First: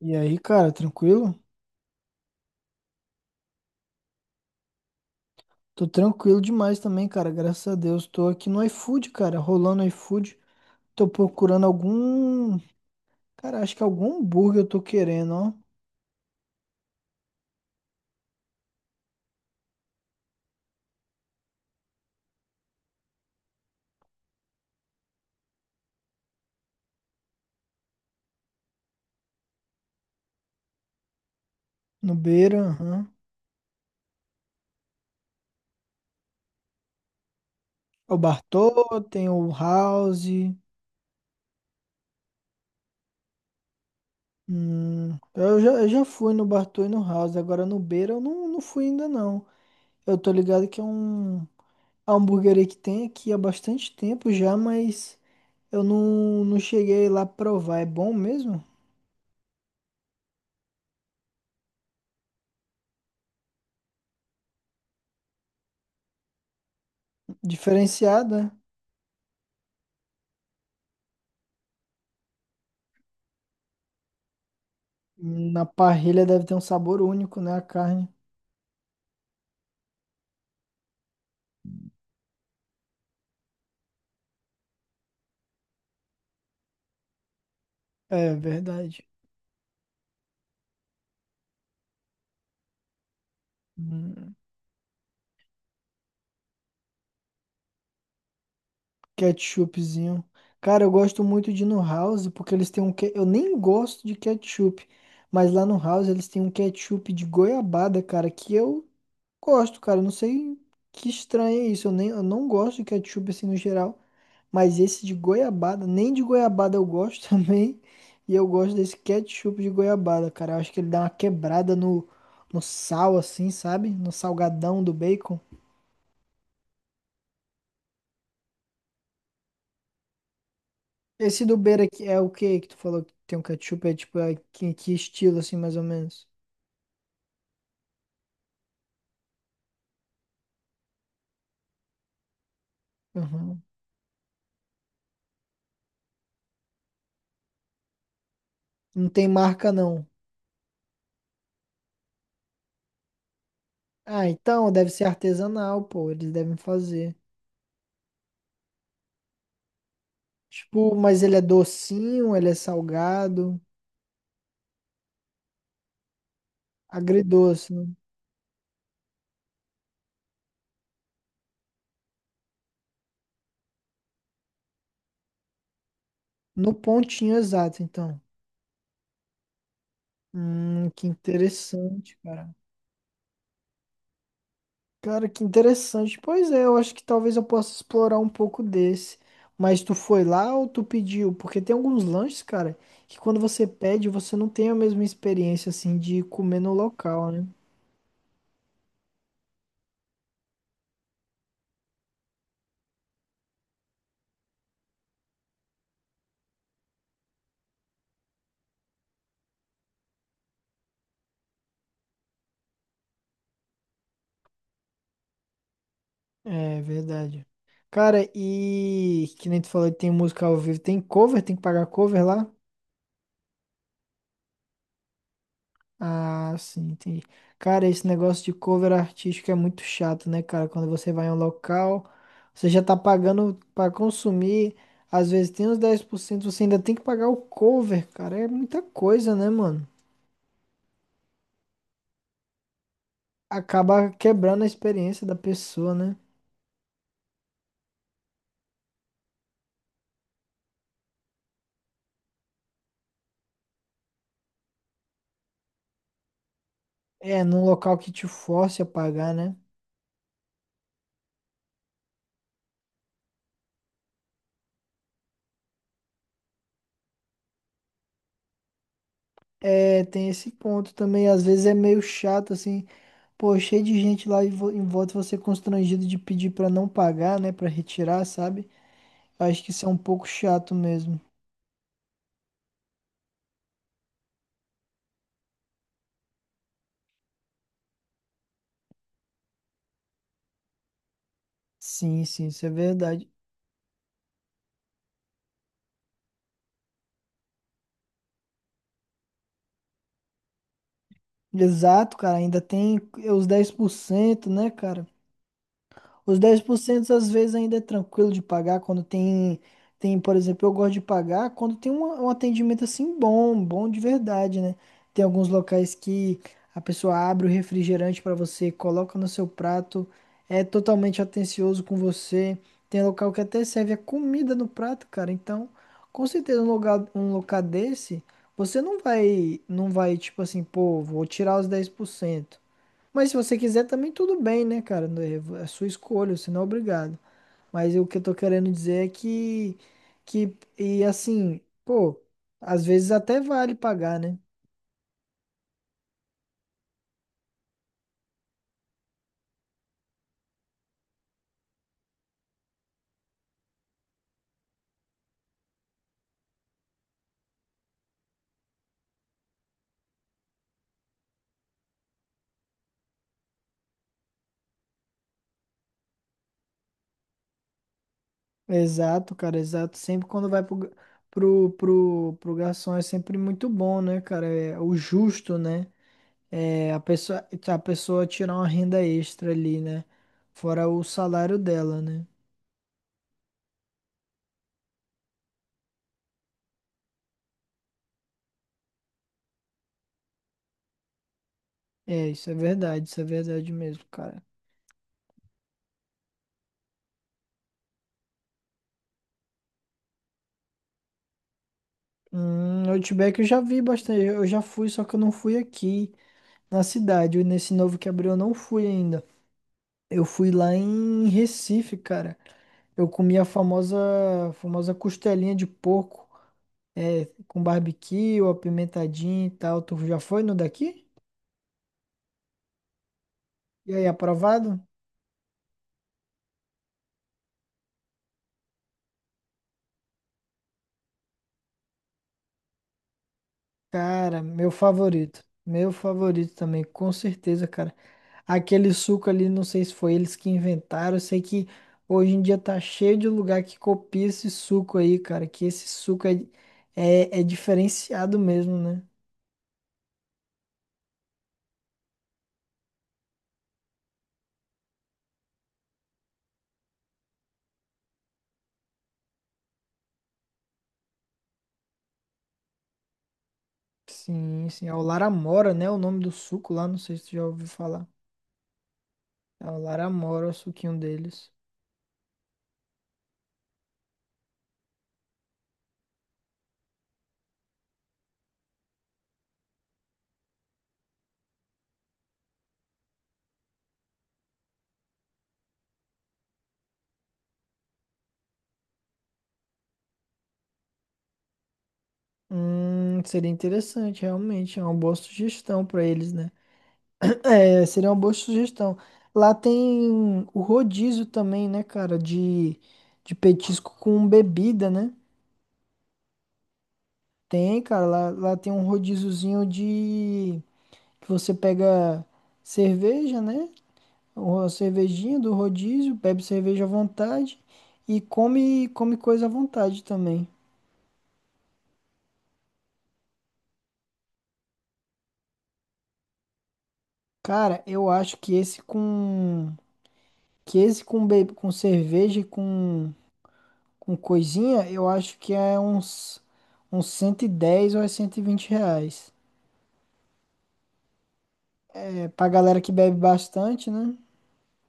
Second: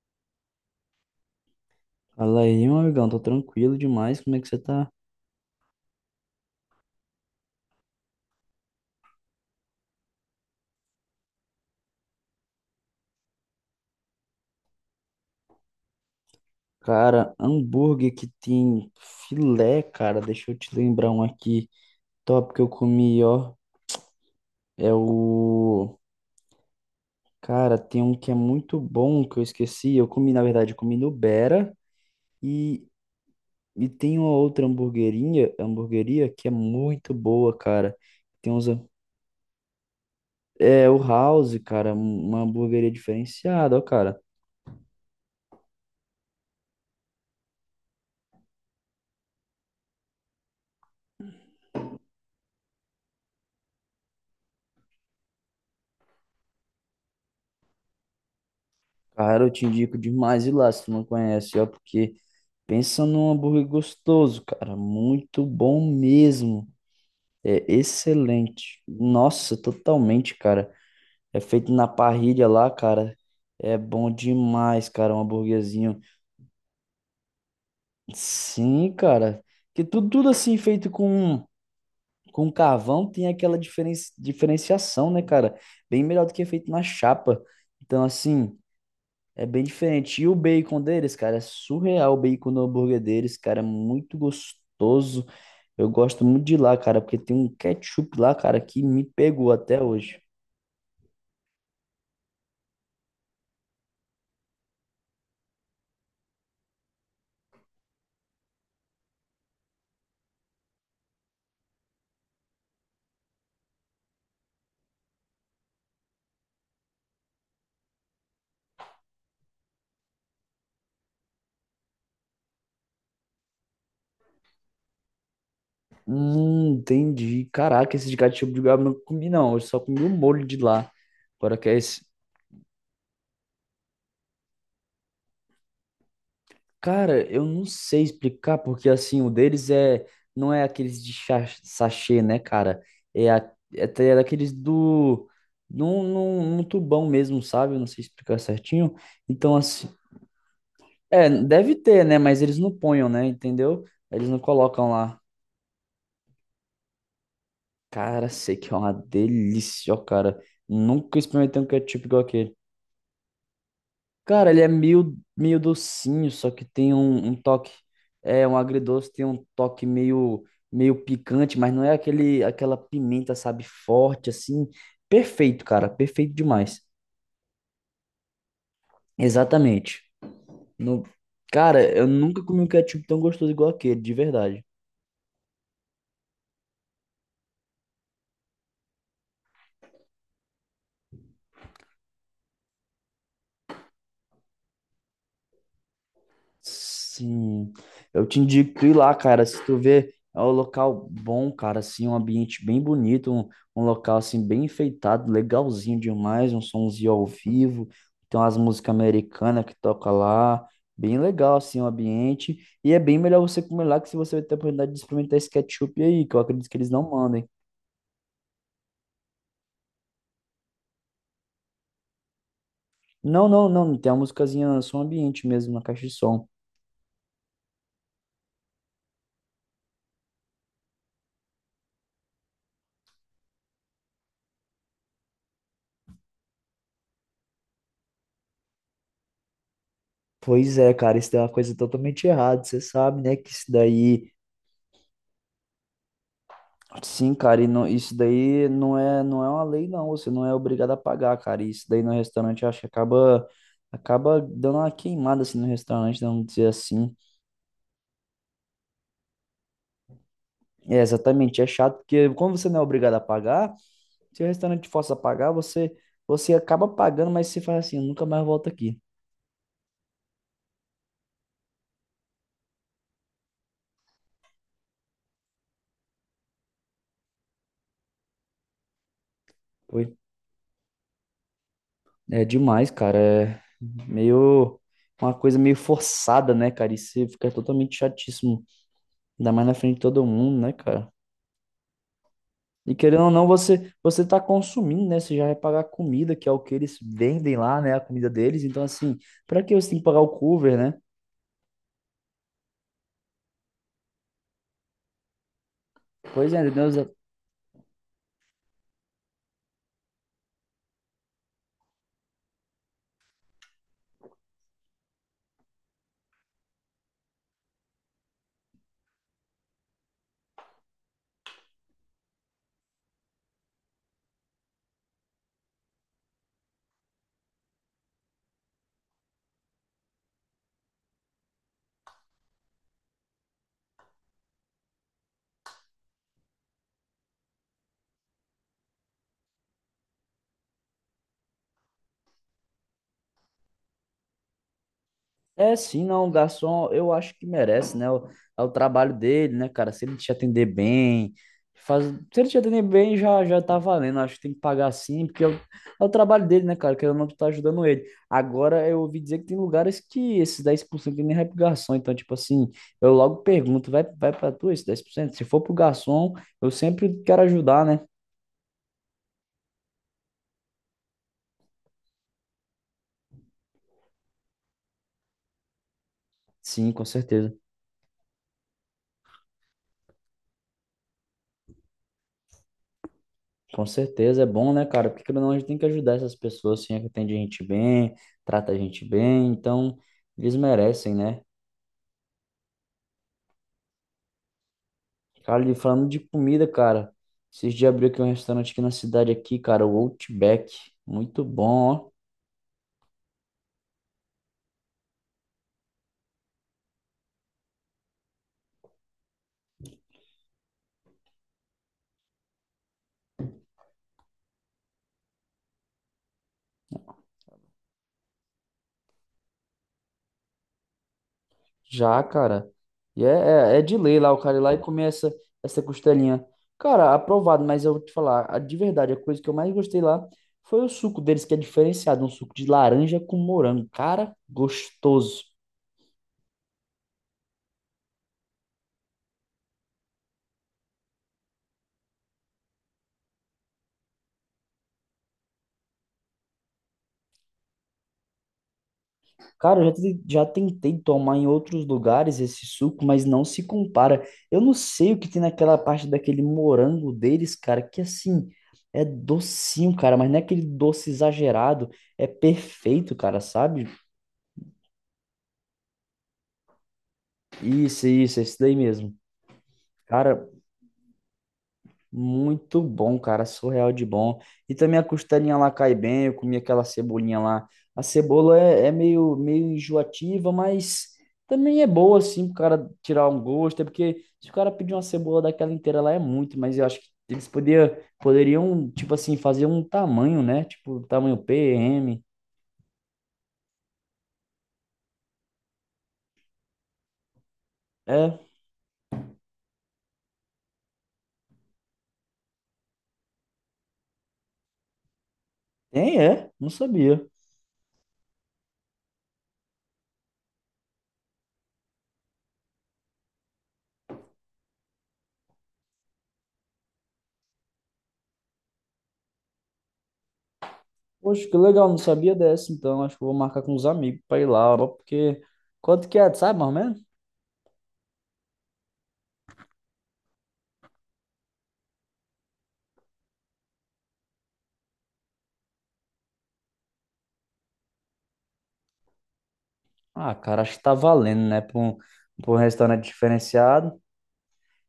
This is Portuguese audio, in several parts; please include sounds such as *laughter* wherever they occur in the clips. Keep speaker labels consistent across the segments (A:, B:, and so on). A: E aí, cara, tranquilo?
B: Fala aí, meu amigão, tô tranquilo demais, como é que você tá?
A: Tô tranquilo demais também, cara, graças a Deus. Tô aqui no iFood, cara, rolando iFood. Tô procurando algum. Cara, acho que algum hambúrguer eu tô querendo, ó.
B: Cara, hambúrguer que tem filé, cara, deixa eu te lembrar um aqui top que eu comi, ó, é o... Cara, tem um que é muito bom que eu esqueci, eu comi, na verdade, eu comi no Bera
A: No Beira,
B: e,
A: aham.
B: e tem uma outra hamburguerinha, hamburgueria que é muito boa, cara,
A: É o
B: tem uns...
A: Bartô, tem o House.
B: É, o House, cara, uma hamburgueria diferenciada, ó, cara.
A: Eu já fui no Bartô e no House, agora no Beira eu não fui ainda não. Eu tô ligado que é um a hamburgueria que tem aqui há bastante tempo já, mas eu não cheguei lá provar. É bom mesmo?
B: Cara, eu te indico demais ir lá se tu não conhece, ó, porque... Pensa num hambúrguer gostoso, cara. Muito bom mesmo. É
A: Diferenciada?
B: excelente. Nossa, totalmente, cara. É feito na parrilha lá, cara. É bom demais, cara, um
A: Na
B: hambúrguerzinho.
A: parrilha deve ter um sabor único, né? A carne.
B: Sim, cara. Que tudo, tudo assim feito com carvão tem aquela diferenciação, né, cara? Bem melhor do que é feito na chapa. Então,
A: É
B: assim.
A: verdade.
B: É bem diferente. E o bacon deles, cara, é surreal o bacon no hambúrguer deles, cara, é muito
A: Hum,
B: gostoso. Eu gosto muito de lá, cara, porque tem um ketchup lá, cara, que me pegou até hoje.
A: ketchupzinho. Cara, eu gosto muito de ir no House, porque eles eu nem gosto de ketchup, mas lá no House eles têm um ketchup de goiabada, cara, que eu gosto, cara. Não sei que estranho é isso. Eu não gosto de ketchup assim no geral. Mas esse de goiabada, nem de goiabada eu gosto *laughs* também. E eu gosto desse ketchup de goiabada, cara. Eu acho que ele dá uma quebrada no sal, assim, sabe? No salgadão do bacon.
B: Entendi. Caraca, esse de ketchup de goiaba eu não comi, não. Eu só comi o molho de lá.
A: Esse do
B: Agora que é
A: Beira aqui é o que que tu falou que tem um ketchup? É tipo, que estilo, assim, mais ou menos?
B: cara, eu não sei explicar, porque assim, o deles é, não é aqueles de sachê, né, cara? É, a,
A: Uhum.
B: é, é daqueles do, num tubão mesmo, sabe? Eu não sei explicar certinho.
A: Não tem
B: Então,
A: marca,
B: assim,
A: não.
B: é, deve ter, né? Mas eles não ponham, né? Entendeu?
A: Ah,
B: Eles não
A: então deve
B: colocam
A: ser
B: lá.
A: artesanal, pô. Eles devem fazer.
B: Cara, sei que é uma delícia, ó, cara.
A: Tipo,
B: Nunca
A: mas ele é
B: experimentei um ketchup igual
A: docinho, ele é
B: aquele.
A: salgado,
B: Cara, ele é meio, meio docinho, só que tem um, um toque,
A: agridoce, né?
B: é um agridoce, tem um toque meio, meio picante, mas não é aquele, aquela pimenta, sabe, forte assim. Perfeito, cara, perfeito
A: No
B: demais.
A: pontinho exato, então.
B: Exatamente. No,
A: Que
B: cara, eu
A: interessante,
B: nunca
A: cara.
B: comi um ketchup tão gostoso igual aquele, de verdade.
A: Cara, que interessante. Pois é, eu acho que talvez eu possa explorar um pouco desse. Mas tu foi lá ou tu pediu? Porque tem alguns lanches, cara, que quando você pede, você não tem a mesma experiência, assim, de comer no local, né?
B: Sim, eu te indico ir lá, cara. Se tu vê, é um local bom, cara, assim, um ambiente bem bonito, um local assim bem enfeitado, legalzinho demais, um somzinho ao vivo, tem umas músicas americanas que toca lá, bem legal assim o ambiente, e é bem melhor você comer lá que se você vai ter a oportunidade de experimentar esse ketchup aí, que eu acredito que
A: É
B: eles não
A: verdade.
B: mandem.
A: Cara, e que nem tu falou que tem música ao vivo, tem cover, tem que pagar cover lá?
B: Não, não, não, tem uma musicazinha som ambiente mesmo na caixa de som.
A: Ah, sim, entendi. Cara, esse negócio de cover artístico é muito chato, né, cara? Quando você vai em um local, você já tá pagando pra consumir, às vezes tem uns 10%. Você ainda tem que pagar o cover, cara. É muita coisa, né, mano?
B: Pois é, cara, isso daí é uma coisa totalmente errada. Você sabe, né, que isso
A: Acaba
B: daí...
A: quebrando a experiência da pessoa, né?
B: Sim, cara, isso daí não é, não é uma lei, não. Você não é obrigado a pagar, cara. E isso daí no restaurante, eu acho que acaba, acaba dando uma queimada assim no restaurante, vamos dizer assim.
A: É, num local que te force a pagar, né?
B: É, exatamente, é chato, porque como você não é obrigado a pagar, se o restaurante te força a pagar, você, você acaba pagando, mas você fala assim, eu nunca mais volto aqui.
A: É, tem esse ponto também. Às vezes é meio chato, assim, pô, cheio de gente lá e em volta você constrangido de pedir pra não pagar, né? Pra retirar, sabe? Acho que isso é um
B: Foi.
A: pouco chato mesmo.
B: É demais, cara. É meio uma coisa meio forçada, né, cara? Isso fica totalmente chatíssimo. Ainda mais na frente de todo mundo, né, cara?
A: Sim, sim, isso é
B: E querendo
A: verdade.
B: ou não, você está consumindo, né? Você já vai pagar a comida, que é o que eles vendem lá, né? A comida deles. Então, assim, para que você tem que pagar o cover, né?
A: Exato, cara, ainda tem é, os 10%, né, cara? Os
B: Pois é,
A: dez por
B: entendeu?
A: cento às vezes ainda é tranquilo de pagar quando tem, por exemplo, eu gosto de pagar quando tem um atendimento assim bom, bom de verdade, né? Tem alguns locais que a pessoa abre o refrigerante para você, coloca no seu prato, é totalmente atencioso com você. Tem local que até serve a comida no prato, cara. Então, com certeza um lugar, um local desse, você não vai tipo assim, pô, vou tirar os 10%, mas se você quiser também tudo bem, né, cara? Não, é é sua escolha, você não é obrigado. Mas o que eu tô querendo dizer é que e assim, pô, às vezes até vale pagar, né?
B: É, sim, não, o garçom, eu acho que merece, né? O- É o trabalho dele, né, cara? Se ele te atender bem, faz... se ele te atender bem, já tá valendo. Acho que tem que pagar sim, porque é o, é o trabalho dele, né, cara? Que eu não tu tá ajudando ele. Agora, eu ouvi dizer que tem lugares que esses 10% nem vai pro garçom. Então, tipo assim, eu logo pergunto, vai, vai pra tu esse 10%. Se for pro garçom, eu sempre quero ajudar, né?
A: Exato, cara, exato. Sempre quando vai pro, ga- pro, pro, pro garçom é sempre muito bom, né, cara? É o justo, né?
B: Sim,
A: É
B: com certeza.
A: a pessoa tirar uma renda extra ali, né? Fora o salário dela, né?
B: Com certeza, é bom, né, cara? Porque querendo ou não, a gente tem que ajudar essas pessoas, assim, é que atende a gente bem, trata a gente bem, então eles merecem, né?
A: É, isso é verdade mesmo, cara.
B: Cara, e falando de comida, cara, esses dias abriu aqui um restaurante aqui na cidade aqui, cara, o Outback, muito bom, ó,
A: Outback eu já vi bastante. Eu já fui, só que eu não fui aqui na cidade. E nesse novo que abriu eu não fui ainda. Eu fui lá em Recife, cara. Eu comi famosa costelinha de porco, é, com barbecue, apimentadinho e tal. Tu já foi no daqui?
B: já, cara. E é, é, é
A: E
B: de
A: aí,
B: lei lá, o cara ir lá e
A: aprovado?
B: comer essa, essa costelinha. Cara, aprovado, mas eu vou te falar, a- de verdade, a coisa que eu mais gostei lá foi o suco deles, que é diferenciado, um suco de laranja com morango, cara,
A: Cara, meu favorito.
B: gostoso.
A: Meu favorito também, com certeza, cara. Aquele suco ali, não sei se foi eles que inventaram. Eu sei que hoje em dia tá cheio de lugar que copia esse suco aí, cara. Que esse suco é diferenciado mesmo, né?
B: Cara, eu já, já tentei tomar em outros lugares esse suco, mas não se compara. Eu não sei o que tem naquela parte daquele morango deles, cara, que assim, é docinho, cara, mas não é aquele doce exagerado, é perfeito, cara, sabe?
A: Sim, sim. É o Laramora, né? O nome do suco lá, não sei se tu já ouviu falar.
B: Isso, esse daí mesmo.
A: É o
B: Cara,
A: Laramora, o suquinho deles.
B: muito bom, cara, surreal de bom. E também a costelinha lá cai bem, eu comi aquela cebolinha lá. A cebola é, é meio, meio enjoativa, mas também é boa, assim, pro cara tirar um gosto. É porque se o cara pedir uma cebola daquela inteira lá é muito, mas eu acho que eles poderiam, tipo assim, fazer um tamanho, né? Tipo, tamanho PM.
A: Seria interessante, realmente. É uma boa sugestão pra eles, né? É, seria uma boa
B: É,
A: sugestão. Lá tem o rodízio também, né, cara, de petisco com bebida, né?
B: tem, é, não sabia.
A: Tem, cara, lá tem um rodíziozinho de que você pega cerveja, né? Ou a cervejinha do rodízio, bebe cerveja à vontade e come coisa à vontade também.
B: Poxa, que legal, não sabia dessa, então. Acho que eu vou marcar com os amigos pra ir lá, ó, porque quanto que é, sabe, mais ou menos?
A: Cara, eu acho que esse com com cerveja e com coisinha, eu acho que é uns 110 ou é R$ 120.
B: Ah, cara, acho que tá valendo, né?
A: É, pra
B: Pra um
A: galera que
B: restaurante
A: bebe bastante,
B: diferenciado.
A: né?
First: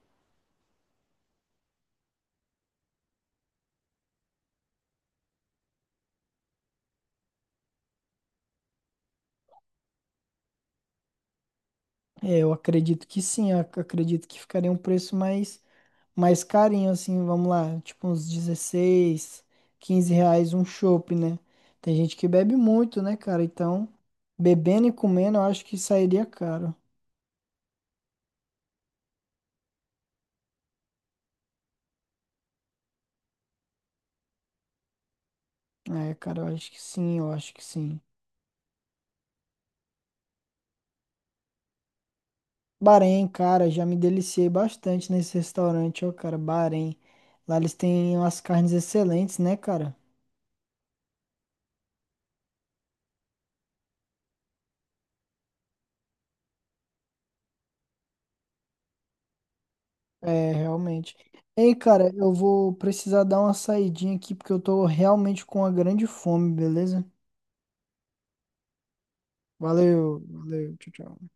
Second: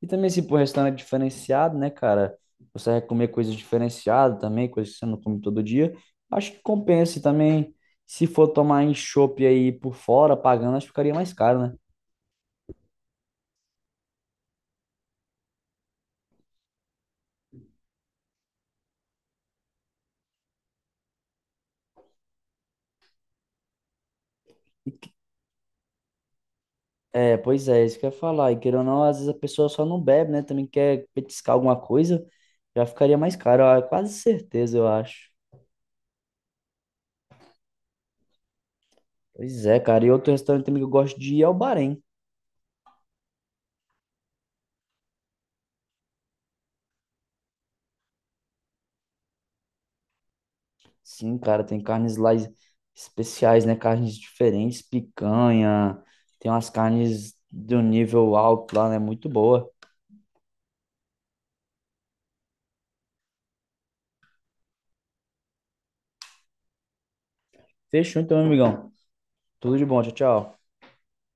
B: E também, se pra um restaurante diferenciado, né, cara? Você vai comer coisas diferenciadas também, coisas que você não come todo dia. Acho que compensa. E também, se for tomar em chopp aí por fora, pagando, acho que ficaria mais caro, né?
A: É, eu acredito que sim, acredito que ficaria um preço mais carinho, assim, vamos lá, tipo uns 16, R$ 15 um chopp, né? Tem gente que bebe muito, né, cara? Então, bebendo
B: E
A: e
B: que-
A: comendo, eu acho que sairia caro.
B: é, pois é, isso que eu ia falar. E querendo ou não, às vezes a pessoa só não bebe, né? Também quer petiscar alguma coisa, já ficaria mais caro. Ó, quase certeza, eu acho.
A: É, cara, eu acho que sim, eu acho que sim.
B: Pois é, cara. E outro restaurante também que eu gosto de ir é o Bahrein.
A: Bahrein, cara, já me deliciei bastante nesse restaurante, ó, cara, Bahrein. Lá eles têm umas carnes excelentes, né, cara?
B: Sim, cara, tem carnes lá especiais, né? Carnes diferentes, picanha, tem umas carnes de um nível alto lá, né? Muito boa.
A: É, realmente. Ei, cara, eu vou precisar dar uma saidinha aqui porque eu tô realmente com uma grande fome, beleza?
B: Fechou então, meu amigão. Tudo de bom, tchau,
A: Valeu,
B: tchau.
A: valeu, tchau, tchau.